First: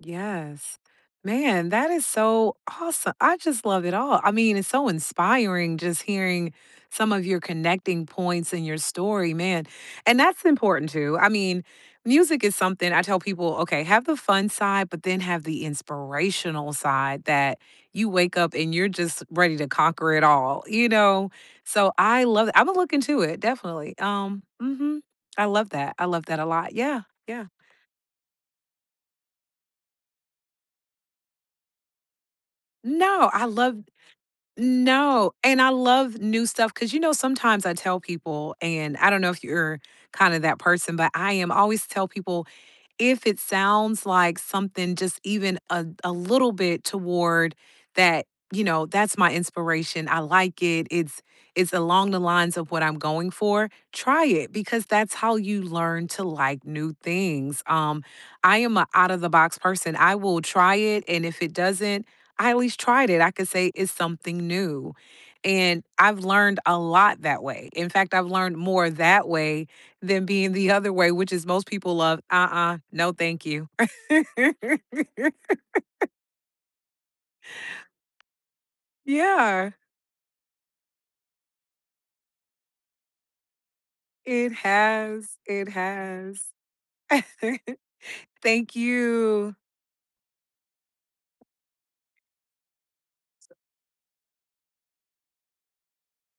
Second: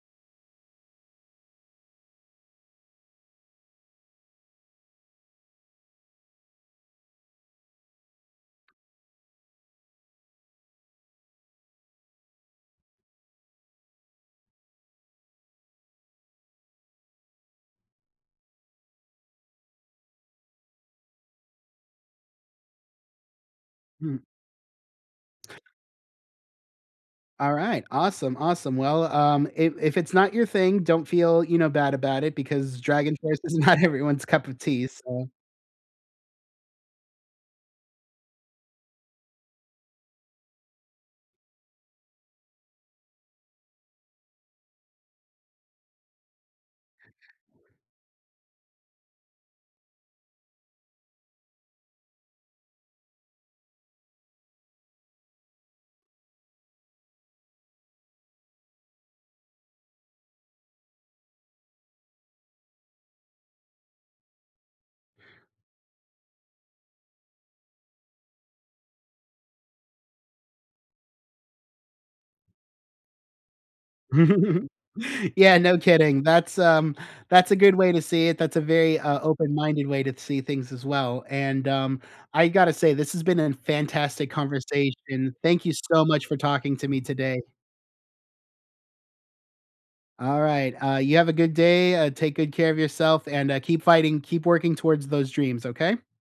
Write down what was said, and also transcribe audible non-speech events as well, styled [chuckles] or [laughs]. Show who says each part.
Speaker 1: Yes, man, that is so awesome I just love it all. I mean, it's so inspiring just hearing some of your connecting points in your story, man And that's important too, I mean, music is something I tell people okay, have the fun side, but then have the inspirational side that you wake up and you're just ready to conquer it all, you know? So, I love it I would look into it, definitely,
Speaker 2: Hmm.
Speaker 1: um, mhm, I love that I love that a lot, yeah, yeah.
Speaker 2: Alright, awesome, awesome, well, um, if if it's not your thing, don't feel, you know, bad about it because Dragon's
Speaker 1: No,
Speaker 2: First
Speaker 1: I
Speaker 2: is
Speaker 1: love
Speaker 2: not everyone's cup of tea, so
Speaker 1: no, and I love new stuff 'cause, you know, sometimes I tell people, and I don't know if you're kinda that person, but I am always tell people "If it sounds like something just even a a little bit toward that you know, that's my inspiration, I like it. It's it's along the lines of what I'm going for. Try it," because that's how you learn to like new things, um, I am a out-of-the-box person. I will try it, and if it doesn't I always tried it. I could say it's something new, and I've learned a lot that way. In fact, I've learned more that way than being the other way, which is most people love, "Uh-uh, no, thank you."
Speaker 2: [chuckles] Yeah, no
Speaker 1: [laughs]
Speaker 2: kidding, that's, um that's a good way to see it. That's a very, uh, open
Speaker 1: Yeah.
Speaker 2: minded way to see things as well, and, um, I gotta say this has been an fantastic
Speaker 1: It
Speaker 2: conversation.
Speaker 1: has,
Speaker 2: Thank
Speaker 1: it
Speaker 2: you so much for
Speaker 1: has.
Speaker 2: talking to me today.
Speaker 1: [chuckles] Thank you.
Speaker 2: Alright, uh, you have a good day, uh, take good care of yourself, and,
Speaker 1: [unintelligible]
Speaker 2: uh, keep fighting. Keep working towards those dreams, okay?